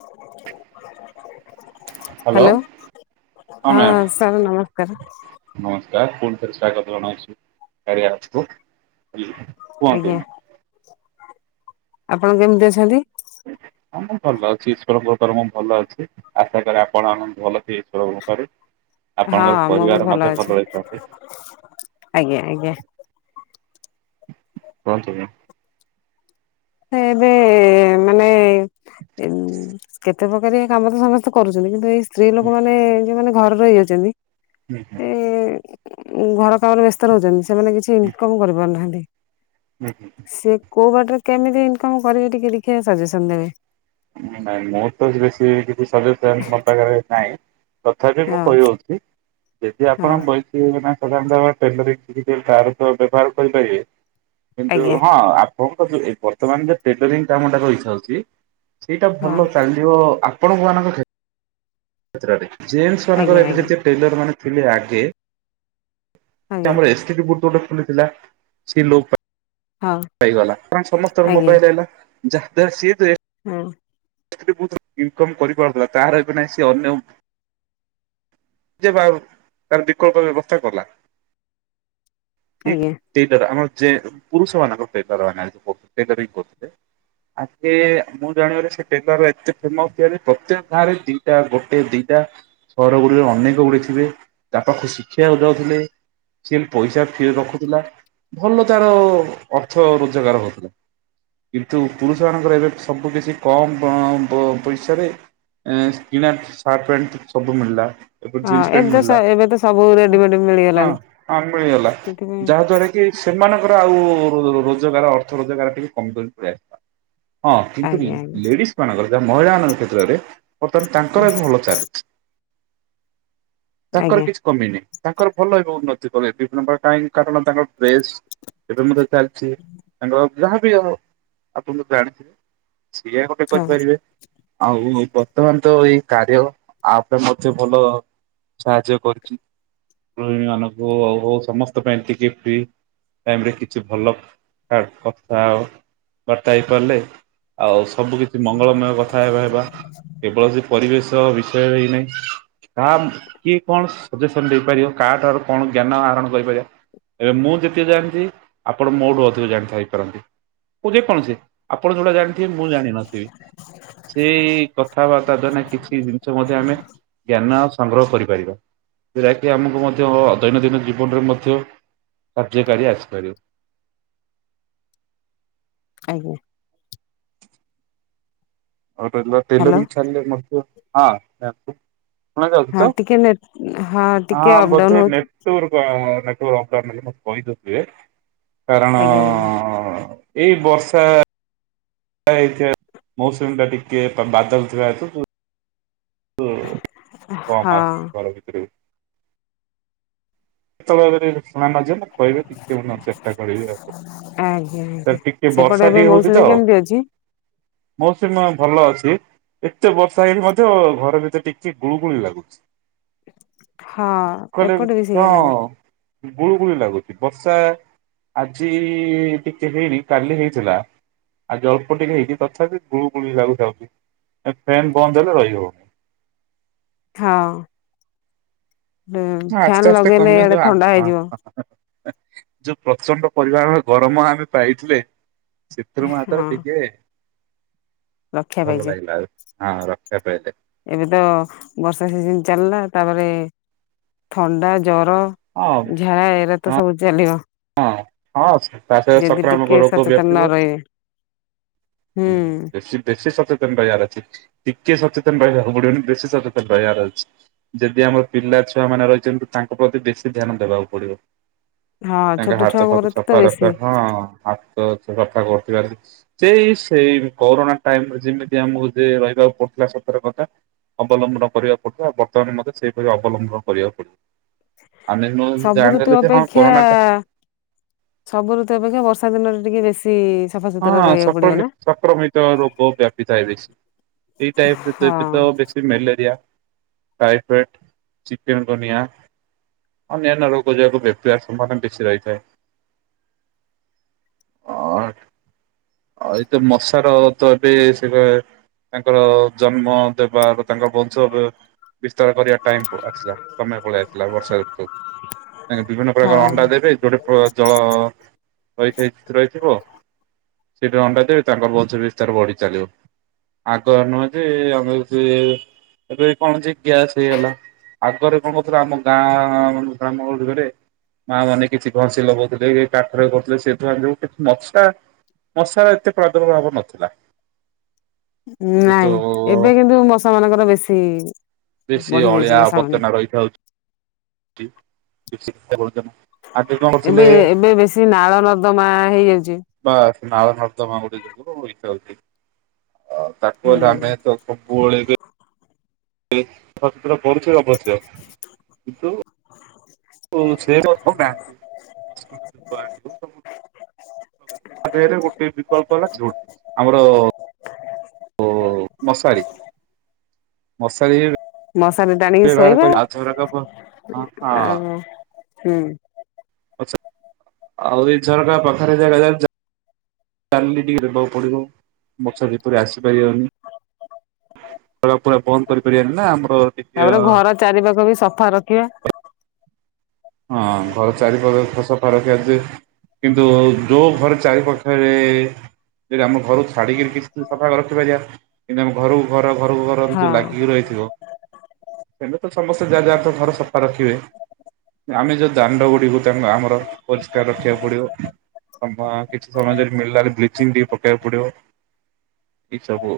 [unintelligible] Hello hello ହଁ sir ନମସ୍କାର। ନମସ୍କାର ପୁଣି ଥରେ ସ୍ୱାଗତ ଜଣାଉଛି କାରିଆ ଆପକୁ। କୁହନ୍ତୁ। ଆଜ୍ଞା ଆପଣ କେମିତି ଅଛନ୍ତି? ହଁ ମୁ ଭଲ ଅଛି ଈଶ୍ଵରଙ୍କ ମୁଁ ଭଲ ଅଛି ଆଶା କରେ ଆପଣ ମାନେଙ୍କୁ ଭଲ ଈଶ୍ୱରଙ୍କ କୃପାରୁ। ହଁ ଆପଣଙ୍କର ମୁଁ ବି ପରିବାର ଭଲ ମଧ୍ୟ ଅଛି ଭଲରେ ଥାଆନ୍ତୁ। ଆଜ୍ଞା ଆଜ୍ଞା କୁହନ୍ତୁ ମ୍ୟାମ୍ ସେ ଏବେ ମାନେ କେ କେତେ ପ୍ରକାରିୟା କାମ ତ ସମସ୍ତେ କରୁଛନ୍ତି କିନ୍ତୁ ଏଇ ସ୍ତ୍ରୀ ଲୋକ ମାନେ ଯୋଉମାନେ ଘରେ ରହି ଯାଉଛନ୍ତି। ହୁଁ ହୁଁ। ଉ ଘର କାମରେ ବ୍ୟସ୍ତ ରହୁଛନ୍ତି ସେମାନେ କିଛି ଇନକମ କରିପାରୁନାହାନ୍ତି। ହୁଁ ହୁଁ। ସିଏ କୋଉ ବାଟରେ କେମିତି ଇନକମ କରିବେ ଟିକେ ଦେଖିବା ସଜେସନ ଦେବେ? ନାଁ ମୁଁ ତ ବେଶୀ କିଛି ସଜେସନ ମୋ ପାଖରେ ନାହିଁ। ତଥାପି ବି ମୁଁ ହଁ କହିଦଉଛି ଯଦି ହଁ ଆପଣ ବଈଥୀବ ନା ଟେଲରିଙ୍ଗ ଶିଖିଥିବେ ତାର ବ୍ୟବହାର କରିପାରିବେ କିନ୍ତୁ ଆଜ୍ଞା ହଁ। ହଁ କ ବର୍ତ୍ତମାନ ଯେ ଟେଲରିଂ କାମଟା ରହିଥାଉଛି ସେଇଟା ଭଲ ହଁ ଚାଲିିବ। ଆପ୍ ଆପଣ ମାନଙ୍କ କ୍ଷେତ୍ରରେ ଜେନସ୍ ଆଜ୍ଞା ମାନଙ୍କର ଆଜ୍ଞା ଏବେ ଯେ ଟେଲର ମାନେ ଥିଲେ ଆଗେ ସେ ଆଜ୍ଞା ଆମର ଏସ୍ଟିଡି ବୁତଟ ଖୋଲିଥିଲା ସେ ଲୋପ ପାଇ ହଁ ପାଇଗଲା କାରଣ ସମସ୍ତଙ୍କ ମୋବାଇଲ ହେଲା ଯାହା ଦ୍ଵାରା ହୁଁ। ଥି ବହୁତ ଇନକମ୍ କରିପାରୁଥିଲା ତାହାର ଏବେ ନାହିଁ ସିଏ ଅନ୍ୟ ଯେ ବାର ତା ବିକଳ୍ପ ବ୍ୟବସ୍ଥା କଲା। ଠିକ ଆଜ୍ଞା ସେଇଟାର ଆମର ଯେ ପୁରୁଷମାନଙ୍କ ଟେଲର ଟେଲରିଂ କରଥିଲେ। ଆଗେ ମୁଁ ଜାଣିବାରେ ସେ ଟେଲାର ଏତେ ଫେମସ ପ୍ରତ୍ୟେକ ଗାଁରେ ଦିଟା ଗୋଟେ ଦିଟା ସହର ଗୁଡିରେ ଅନେକ ଗୁଡେ ଥିବେ ତା ପାଖକୁ ଶିଖିବାକୁ ଯାଉଥିଲେ। ସେ ପଇସା ଫ୍ରିରେ ରଖୁଥିଲା ଭଲ ତାର ଅର୍ଥ ରୋଜଗାର ହଉଥିଲା। କିନ୍ତୁ ପୁରୁଷ ମାନଙ୍କର ଏବେ ସବୁ କିଛି କମ୍ ପଇସାରେ ଏ କିଣା ସାର୍ଟ ପ୍ୟାଣ୍ଟ ସବୁ ମିଳିଲା। ଏ ଜିନ୍ସ ହଁ ପ୍ୟାଣ୍ଟ ଏବେ ତ ମିଳିଲା ଏବେ ତ ସବୁ ରେଡିମେଡ ମିଳିଗଲାଣି ହଁ ହଁ ମିଳିଗଲା ସେଥିପାଇଁ ଯାହା ଦ୍ଵାରା କି? ସେମାନଙ୍କର ଆଉ ରୋଜଗାର ଅର୍ଥ ରୋଜଗାର ଟିକେ କମି କମି ପଳେଇଆସିଲା। ହଁ କିନ୍ତୁ ଆଜ୍ଞା ଲେଡିଜ ମାନଙ୍କର ଯେ ମହିଳା ମାନଙ୍କ କ୍ଷେତ୍ରରେ ବର୍ତ୍ତମାନ ତାଙ୍କର ଆଜ୍ଞା ଏବେ ଭଲ ଚାଲିଛି। ତାଙ୍କର ଆଜ୍ଞା କିଛି କମିନି। ତାଙ୍କର ଭଲ ହେବେ ଉନ୍ନତି କଲେ ବିଭିନ୍ନ ପ୍ରକାର କାହିଁ କାରଣ ତାଙ୍କର ଡ୍ରେସ ଏବେ ମଧ୍ୟ ଚାଲିଛି ତାଙ୍କ ଯାହାବି ଆ ଆପଣ ତ ଜାଣିଥିବେ ସିଆ ଗୋଟେ ହଁ କରିପାରିବେ ଆଉ ବର୍ତ୍ତମାନ ତ ଏଇ କାରିୟ ଆପରେ ମଧ୍ୟ ଭଲ ସାହାଯ୍ୟ କରିଛି। ଗୃହିଣୀ ମାନଙ୍କୁ ଆଉ ହଉ ସମସ୍ତଙ୍କ ପାଇଁ ଏ ଟିକେ ଫ୍ରି ଟାଇମରେ କିଛି ଭଲ କଥା ହେବ ହେଇପାରିଲେ ଆଉ ସବୁ କିଛି ମଙ୍ଗଳମୟ କଥା ହେବା ହେବ କେବଳ ସେ ପରିବେଶ ବିଷୟରେ ହେଇ ନାହିଁ। ତାହା କିଏ କଣ ସଜେସନ ଦେଇପାରିବ କାହାଠାରୁ କଣ ଜ୍ଞାନ ଆହରଣ କରିପାରିବ। ଏବେ ମୁଁ ଯେତିକି ଜାଣିନ୍ତି ଆପଣ ମୋଠୁ ଅଧିକ ଜାଣିଥା ହେଇପାରନ୍ତି। କ ଯେ କୌଣ ସେ ଆପଣ ଯୋଉଟା ଜାଣି ମୁଁ ଜାଣିିନଥିବି ସେଇ କଥାବାର୍ତ୍ତା ଦ୍ଵାର ନା କିଛି ଜିନିଷ ମଧ୍ୟ ଆମେ ଜ୍ଞାନ ସଂଗ୍ରହ କରିପାରିବା ଯଉଟାକି ଆମକୁ ମଧ୍ୟ ଦୈନନ୍ଦିନ ଜୀବନରେ ମଧ୍ୟ ସବଜେ ପରୀ ଆସି ପାରିବ ଆଜ୍ଞା। ଆଉ ଟେଲାରି ହ୍ୟାଲୋ ଟେଲାରିଂ ଛାଡ଼ିଲେ ମଧ୍ୟ ହଁ। ଶୁଣାଯାଉଛି ହଁ ତ ଟିକେ ନେ ହଁ ଟିକେ ହଁ ଅପଡାଉନ ବୋଧେ ହଉଛି ନେଟୱର୍କ ପାଉନି। ଅାଲେ ମତେ କହିଦଉଥିବେ କାରଣ ଆଜ୍ଞା ଆଜ୍ଞା ଏଇ ବର୍ଷା ଏ ମୌସୁମୀ ଟା ଟିକେ ବାଦଲ ଥିବା ହେତୁ ହୁଁ ହଁ କାମ ଆସୁଛି ଘର ଭିତରକୁ । କେତେବେଳେ ଶୁଣାନ ଯିବ କହିବେ [unintelligible] ଚେଷ୍ଟା କରିବି ଆଉ। ଆଜ୍ଞା ତ ଆଜ୍ଞା ଟିକେ ସେପଟେ ବର୍ଷା ଏବେ ଟିକେ ହଉଛି ତ ମୌସୁମୀ କେମିତି ଅଛି? ମୌସୁମ ଭଲ ଅଛି। ଏତେ ବର୍ଷା ହେଇ ମଧ୍ୟ ଘର ଭିତରେ ଟିକେ ଗୁଳୁ ଗୁଳି ଲାଗୁଚି। ହଁ ଏପଟେ ବି। ହଁ ସେଇଆ ଲାଗେ ଗୁଳୁ ଗୁଳିୁ ଲାଗୁଚି ବର୍ଷା ଆଜି ଟିକେ ହେଇନ କାଲି ହେଇଥିଲା। ଆଜି ଜଳ୍ପ ଟିକେ ହେଇଚି ତଥାପି ଗୁଳୁ ଗୁଳୁ ବି ଲାଗୁଥାାଉଛି ଫ୍ୟନ୍ ବନ୍ଦ ହେଲେ ରହି ହଉନି। ହଁ। ହ ଆସ୍ତେ ଫ୍ୟାନ ଆସ୍ତେ ଲଗେଇଲେ କମି ଇଆଡେ ଯଉ ଥଣ୍ଡା ହେଇଯିବ ଯୋଉ ପ୍ରଚଣ୍ଡ ପରମାଣ ଗରମ ଆମେ ପାଇଥିଲେ? ଚିତୁ ମାାତ ଟିକେ [unintelligible] ଲକ୍ଷ୍ୟ ଭଲ ପାଇାଇଚେ ଲାଗିଲା ହଁ ଆଉ ରକ୍ଷା ପାଇେ ଏବେ ତ ବର୍ଷା ସିଜିନି ଚାଲିଲା ତାପରେ ଥଣ୍ଡା ଜର ହଁ ଝାଡ଼ା ଏରା ତ ହଁ ସବୁ ଚାଲିବ ହଁ ହଁ ତା ସହିତ ଯଦି ସଂକ୍ରାମକ ଟିକେ ରୋଗ ସଚେତନ ନ ରହିବେ। ହୁଁ ବେଶୀ ବେଶୀ ସଚେତନତାରହି ବାର ଅଛି ଟିକେ ଚ ରୁ ବେଶୀ ସଚେତନ ରହିବାର ଅଛି ଯଦି ଆମର ପିଲା ଛୁଆ ମାନେ ରହିଛନ୍ତି ତାଙ୍କ ପ୍ରତି ବେଶୀ ଧ୍ୟାନ ଦେବାକୁ ପଡିବ ହଁ ଛୋଟ ତାଙ୍କ ହାତ ଛୁଆଙ୍କର ଫାତ ସଫା ତ ରଖିବା ବେଶୀ ହଁ। ସେ କଥା କରୁଥିବାର ସେଇ [unintelligible] ସେଇ କରୋନା ଟାଇମରେ ଯେମିତି ଆମକୁ ଯ ରହିବାକୁ ପଡିଥିଲା ସତର କତା। ଅବଲମ୍ବନ କରିବାକୁ ପଡିବ ଆଉ ବର୍ତ୍ତମାନ ମଧ୍ୟ ସେଇପରି ଅବଲମ୍ବନ କରିବାକୁ ପଡିବ। ଆମେ ନ ସବୁ ଋତୁ ଜଣିଲେ ଯେ ହଁ ଅପେକ୍ଷା କରୋନା ଟା ସବୁ ଋତୁ ଅପେକ୍ଷା ବର୍ଷା ଦିନରେ ଟିକେ ବେଶୀ ସଫାସୁତୁରା ହଁ ରହିବାକୁ ପଡିବ ନା ସଂକ୍ରମିତ ସଂକ୍ରମିତ ରୋଗ ବ୍ୟାପିଥାାଏ ବେସି। ଏଇ ଟାଇପ ଋ ହଁ ତ ବେଶୀ ମ୍ୟାଲେରିଆ। ଟାଇଫେଟ ଚିକେନ ଦୁନିଆ। ଅନ୍ୟାନ୍ୟ ରୋଗ ଯେହେତୁ ବେପିବାର ସମ୍ୱବନା ବେଶୀ ରହିଥାଏ ଅ। [inaudible] [unintelligible] ଆଉ ଏତ ମଶାର ତ ଏବେ ସେ କ ତାଙ୍କର ଜନ୍ମ ଦେବାାର ତାଙ୍କ ବଂଶ ବିସ୍ତାର କରିବା ଟାଇ ଆସିଲା ସମୟ ପଳେଇ ଆସିଲଥିଲା ବର୍ଷା ଋତୁ। ଆ ବିଭିନ୍ନ ପ୍ରକାର ହଁ ଅଣ୍ଡା ଦେବେ ଯୋଉଠି ଜଳ ରହିଥ ରହିଥିବ। ସେଠି ଅଣ୍ଣ୍ଡା ଦେ ତାଙ୍କର ବଂଧ ବିସ୍ତାର ବଢି ଚାଲିବ। ଆଗ‌ଆ ନୁହେଁ ଯେ ଆମ ଯେ ଏବେ କଣ ଯେ ଗ୍ୟାସ୍ ହେଇଗଲା। ଆଗରେ କଣ ହ‌ଉଥିଲା ଆମ ଗାଁଆ [unintelligible] ମା ମାନେ କିଛି ଘଷି ଲଗଉଥିଲେ, [unintelligible] ଲ କାଠରେ କରୁଥିଲେ ସେ ଧୁଆଁ ଯୋଉ କି ମଶା ମଶାର ଏତେ ପ୍ରାଦୁର୍ଭ ଭାବ ନଥିଲା। ଏବେ ତ ନାଇଁ ଏବେ କିନ୍ତୁ ମଶା ମାନଙ୍କର ବେଶୀ ବେଶୀ ବଢି ଯାଇଛି ଅଳିଆ ମଶା ମାନ ଆବର୍ଜନା ରହିଥାଉଚି। [unintelligible] ଏବେ ଏବେ ବେଶୀ ନାଳ ନର୍ଦମା ହେଇଯାଉଛି। ହଁ ନାଳ ନର୍ଦ୍ଦମା ଗୋଟେ [unintelligible] ଇଛାଉଛି ଓ ତାକୁ ହୁଁ ଆମେ [unintelligible] ପଳେବେ ଇ ଫତ୍ର ପଡୁଛି ଅବଶ୍ୟ ତୁ ଓ ସେ [unintelligible] ବ୍ୟାଙ୍କ [unintelligible] [unintelligible] ଗୋଟେ ବିକଳ୍ପ ହେଲା ଯୋଉ ଆମର ଓ ମଶାରୀ ମଶାରୀ ମଶାରି ଦାନିକି ବ୍ୟବହାର ଶୋଇବା କରି ଆଉ ଝରକା ପ ହଁ ଆଉ ହୁଁ ଅଛା, ଆଉ ଇ ଝରକା ପାଖରେ ଯେ [unintelligible] ଚାଲିଲି ଟିକେ ଦେବାକୁ ପଡିବ ମସା ଯେପରି ଆସିପାରିବନି। ପୁରା ପୁରା ବନ୍ଦ କରିପାରିବାନି ନା ଆମ ତାପରେ ଘର ଚାରି ପାଖ ବି ସଫା ରଖିବା। ହଁ ଘର ଚାରିପଖରେ ଖସଫା ରଖିବା ଯେ କିନ୍ତୁ ଯୋଉ ଘର ଚାରି ପାଖରେ। ଯଦି ଆମ ଘରକୁ ଛାଡିକିରି କିଛି ସଫା ରଖିବା [unintelligible] ଘରୁ ଘ ଘରକୁ ଘର ହଁ ଯୋଉ ଲାଗିକି ରହିଥିବ ସେମ ତ ସମସ୍ତେ ଯାହା ଯାହା ତ ଘର ସଫା ରଖିବେ ଆମେ ଯୋଉ ଦାଣ୍ଡ ଗୁଡିକୁ ତାଙ୍କୁ ଆମର ପରିଷ୍କାର ରଖିବାକୁ ପଡିବ। ସମ କିଛି ସମୟ ଯଦି ମିଳିଲା ବ୍ଲିଚିଂ ଟି ପକେଇବାକୁ ପଡିବ। ଠିସବୁ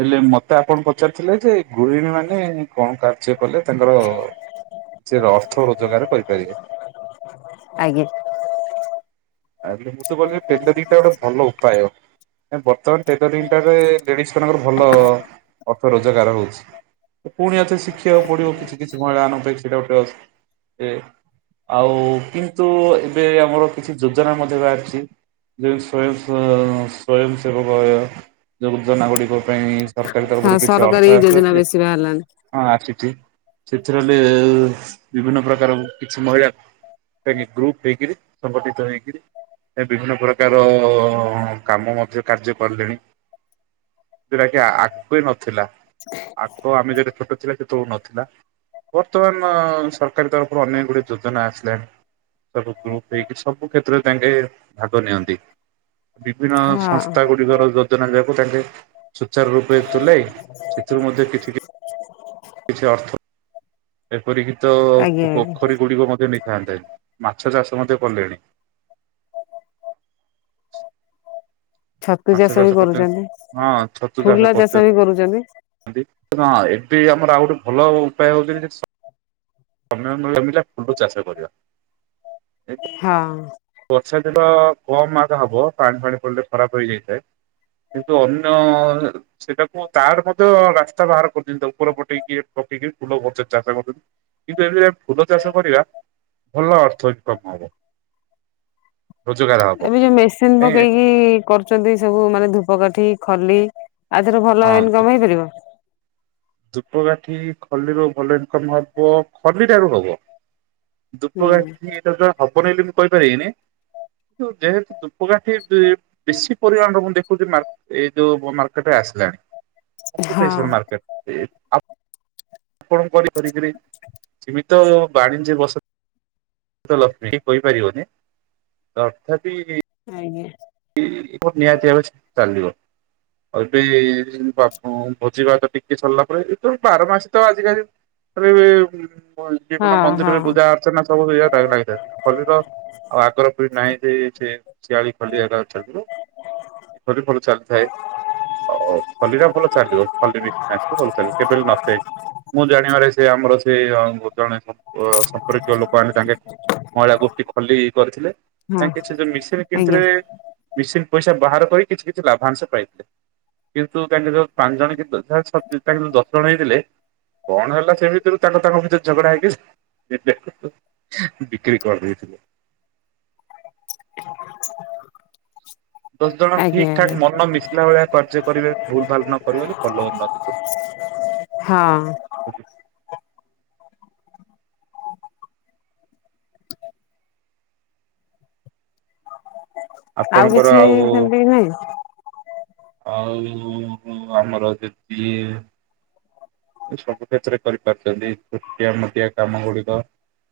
ହେଲେ ମତେ ଆପଣ ପଚାରିଥିଲେ ଯେ ଗୃହିଣୀ ମାନେ କଣ କା କଲେ ତାଙ୍କର ସେ ଅର୍ଥ ରୋଜଗାର କରିପାରିବେ। ଆଜ୍ଞା। ଆଲେ ମୁଁ ତ ଗଲେ [unintelligible] ଦିଟା ଗୋଟେ ଭଲ ଉପାୟ। ଏ ବର୍ତ୍ତମାନ ଟେଲରିଙ୍ଗ୍ ଟାରେ ଲେଡିଜ ମାନଙ୍କର ଭଲ ଅର୍ଥ ରୋଜଗାର ହଉଛି। ପୁଣି ଏଥର ଶିଖିବାକୁ ପଡିବ କିଛି କିଛି ମହିଳାମାନ ପାଇଁ ସେଟା ଗୋଟେ ଅ ଏ ଆଉ କିନ୍ତୁ, ଏବେ ଆମର କିଛି ଯୋଜନା ମଧ୍ୟ ବାହାରଛି। ଯେ ସ୍ବୟଂ [unintelligible] ସ୍ବୟଂ ସବବୟ ଯୋଜନା ଗୁଡିକ ପାଇଁ ସରକାର ହଁ ତରଫରୁ କିଛି ଅର୍ଥ ସରକାରୀ ଯୋଜନା ଆସୁଅଛି। ବେଶୀ ବାହାରିଲାଣି ହଁ ଆସିଛି, ସେଥିରେଲେ ବିଭିନ୍ନ ପ୍ରକାର କିଛି ମହିଳା ଏନେ ଗ୍ରୁପ ଦେଇକିରି ସମ୍ପତ୍ତି ହଇକରି ବିଭିନ୍ନ ପ୍ରକାର କାମ ମଧ୍ୟ କାର୍ଯ୍ୟ କିଲେଣି। ଯେଉଟା କି ଆଗେ ନଥିଲା। ଆଗ ଆମେ ଯେବେ ଛୋଟ ଥିଲା ସେ ସବୁ ନଥିଲା ବର୍ତ୍ତମାନ ସରକାର ତରଫରୁ ଅନେକ ଗୁଡିଏ ଯୋଜନା ଆସିଲାଣି। ସବୁ ଗ୍ରୁପ୍ ହେଇକି ସବୁ କ୍ଷେତ୍ରରେ ତାଙ୍କେ ଭାଗ ନିଅନ୍ତି। ବିଭିନ୍ନ ହଁ ସଂସ୍ଥା ଗୁଡିକର ଯୋଜନା ଯେମ୍ ତାଙ୍କେ ସଚାର ରୂପେ ତୁଲାଇ ସେଥିରୁ ମଧ୍ୟ କିଛି କି କିଛି ଅର୍ଥ ପରୀକ୍ଷିତ ଆଜ୍ଞା ଅ ଆଜ୍ଞା ପୋଖରୀ ଗୁଡିକ ମଧ୍ୟ ନେଇ [inaudible] ମାଛ ଚାଷ ମଧ୍ୟ କଲେଣି। ଛତୁ ମାଛ ବି ଚାଷ କରୁଛନ୍ତି କରୁଚନ୍ତି ହଁ ଛତୁଚାଷ ଫୁଲ ଚାଷ କରୁଚନ। ବି କରୁଛନ୍ତି [unintelligible] ଅଁ ଏଠି ଆମର ଆଉଟେ ଭଲ ଉପାୟ ହଉଛିି [unintelligible] ଅମେ ଆମ ଜମିଲା ଫୁଲ ଚାଷ କରିବା। ହଁ। ବର୍ଷାଦିନ କମ ଆାଗ ହବ ପାଣି ଫାଣି ପଡ଼ିଲେ ଖରାପ ହେଇଯାଇଥାଏ। କିନ୍ତୁ ଅନ୍ୟ ସେଟାକୁ ତାର ମଧ୍ୟ ରାସ୍ତା ବାହାର କରିଦିଅତା ଉପର ପଟେଇକି ଟିକ ଫୁଲ ଗଛରେ ଚାଷ କରୁଛନ୍ତି କିନ୍ତୁ ଏମତି ଫୁଲ ଚାଷ କରିବା। ଭଲ ଅର୍ଥ ଇନ୍ କମ୍ ହବ। ରୋଜଗାର ହବ। ଏବେ ଯୋଉ ମେସିନ୍ କାଇଁ ପକେଇକି କରୁଛନ୍ତି ସବୁ ମାନେ ଧୂପକାଠି ଖଲି। ଆଜିର ଭଲ ଇନକମ ହେଇପାରିବ। ଧୂପକାାଠି ଖଲଲିରୁ ଭଲ ଇନକମ ହବ ଖଲଲିଟାରୁ ହବ। ଦୁ ହୁଁ ଗାଠି ଏ ଯା ହବନି ବୋଲି ମୁଁ କହିପାରିବନି। କିୁ ଯେହେତୁ ଧୂପକାଠି ବେଶୀ ପରିମାଣରେ ମୁଁ ଦେଖୁଛି ଏଇ ଯୋଉ ମାର୍କେଟରେ। ହଁ ଆସିଲାଣିେଶର ମେଟ [unintelligible] ଆ [inaudible] ଆ କଣ କରି କରିକରି ସୀମିତ ବାଣିଜ୍ୟ ବସ ଲକ୍ଷ୍ମୀ କହିପାରିବନି ତଥାପି ଆଜ୍ଞା ନିହାତି ଚାଲିବ ଏବେ ବା ଭୋଜିିଭାତ ଟିକେ ସରିଲା ପରେ ଏ ବାର ମାସ ତ ଆଜିିକାଲି ଯ ହଁ ମନ୍ଦିରରେ ହଁ ପୂଜା ଅଚ୍ଚନା ସବୁ ଲାଗିଥାଏ ଆଉ ଆଗର ନାହିଁ ଯେ ସେ ଶିଆଳି ଖୋଲିବା [unintelligible] ହ [inaudible] ଏ ଫରେ ଫରୁ ଚାଲୁଥାଏ [unintelligible] ଓ ଖଲି ଟା ଭଲ ଚାଲିବ ଖଲି ମିଶି ଭଲ ଚାଲିଲ କେବେ ନଥେ ମୁଁ ଜାଣିବାରେ ସେ [unintelligible] ଆମର ସେ ଜଣେ ସମ୍ପର୍କୀୟ ଲୋକ ଆଣି ତାଙ୍କେ ମହିଳା ଗୋଷ୍ଠୀ ଖଲି କରିଥିଲେ ହଁ ତାଙ୍କ ସେ ଯୋଉ ମେସିନ୍ ଆଜ୍ଞା କିଣିଥିଲେ ମେସିନ୍ ପଇସା ବାହାର କରି କିଛି କିଛି ଲାଭାଂଶ ପାଇଥିଲେ। କିନ୍ [unintelligible] କା ଯ ପାଞ୍ଚ ଜଣ କି ଯା ତା ଦଶ ଜଣ ହେଇଥିଲେ କଣ ହେଲା ସେମିତିରୁ ତାଙ୍କ ତାଙ୍କ ଭିତରେ ଝଗଡା ହେଇକି ବିକ୍ରି କରିଦେଇଥିଲେ ହ [inaudible] ଦଶ ଜଣ ଠିକ ଠାକ ମନ ମିଶିଲା ଭଳିଆ କାର୍ଯ୍ୟ କରିବେ ଭୁଲ ଭାଲ ନ କରିବେ ଭଲ ଉନ୍ନତି କର ହଁ ଆଉ ଆପଣଙ୍କର କିଛି ଆଉ ସେମିତି କି ନାହିଁ? ଆଉ ଆମର ଯଦି ସବୁ କ୍ଷେତ୍ରରେ କରିପାରୁଛନ୍ତି ଛୋଟିଆ ମୋଟିଆ କାମ ଗୁଡିକ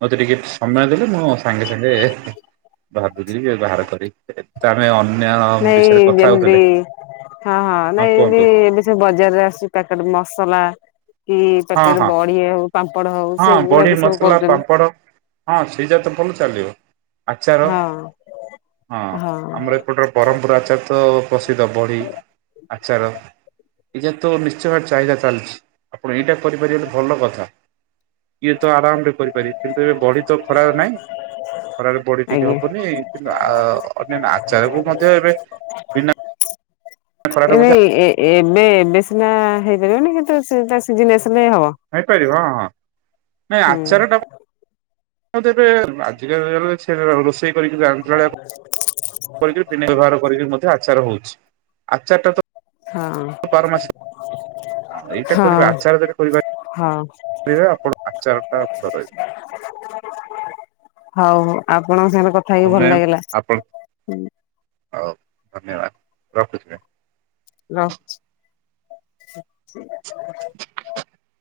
ମତେ ଟିକେ ସମୟ ଦେଲେ ମୁଁ ସାଙ୍ଗେ ସାଙ୍ଗେ ବାରି ବାହାର କରି ଆମେ ଅ [unintelligible] ନାଇଁ ଯେମିତି ହଁ ହଁ ନାଇଁ ଏ ବି ଏବେ ସବୁ ବଜାରରେ ଆସୁଛି ପ୍ୟାକେଟ ମସଲା କି ହଁ ପକେଟ ହଁ ବଡି ହଉ ପାମ୍ପଡ ହଉ ହଁ ସେଗୁଡା ବଡ଼ି ବି ସବୁ ମସଲା କରୁଛନ୍ତି ପାମ୍ପଡ଼ ହଁ ସି ଯା ତ ଭଲ ଚାଲିବ ଆଚାର ହଁ ହଁ ଆମର ଏପଟରେ ବରହମପୁର ଆଚାର ତ ପ୍ରସିଦ୍ଧ ବଡି ଆଚାର। ଏଇଟା ତ ନିଶ୍ଚୟ ଭାବରେ ଚାହିଦା ଚାଲିଛି ଆପଣ ଏଇଟା କରିପାରିବେ ଭଲ କଥା । ଇଏ ତ ଆରାମ ରେ କରିପାରିବି କିନ୍ତୁ ଏବେ ବଡି ତ ଖରା ନାଇଁ ଖରାରେ ବଡି ଟିକେ ଆଜ୍ଞା ହବନି କିନ୍ତୁ ଆ ଅନ୍ୟାନ୍ୟ ଆଚାରକୁ ମଧ୍ୟ ଏବେ ବିନା ଖରାରେ ଏ ମଧ୍ୟ ନାଇଁ ଏବେ ଏବେ ସିନା ହେଇପାରିବନି କି ହେଇପାରିବ ହଁ ହଁ ନାଇଁ ହୁଁ ଆଚାର ଟା ବେ ଆଜିିକା ଛ ରୋଷେଇ [unintelligible] କରିକି ବିନା ବ୍ୟବହାର କରିକି ମଧ୍ୟ ଆଚାର ହୋଇଚି । ଆଚାରଟା ହଁ ତ ହଁ [unintelligible] ହଁ ରେ ଆପଣ ଆଚାର ଟା ଭଲ ରହିବ ହଉ ହଉ ଆପଣଙ୍କ ସାଙ୍ଗରେ କଥା ହେଇକି ହଉ ଭଲ ମ୍ୟାମ୍ ଲାଗିଲା ଆପଣ । ହଉ ଧନ୍ୟବାଦ ରଖୁଛି [unintelligible]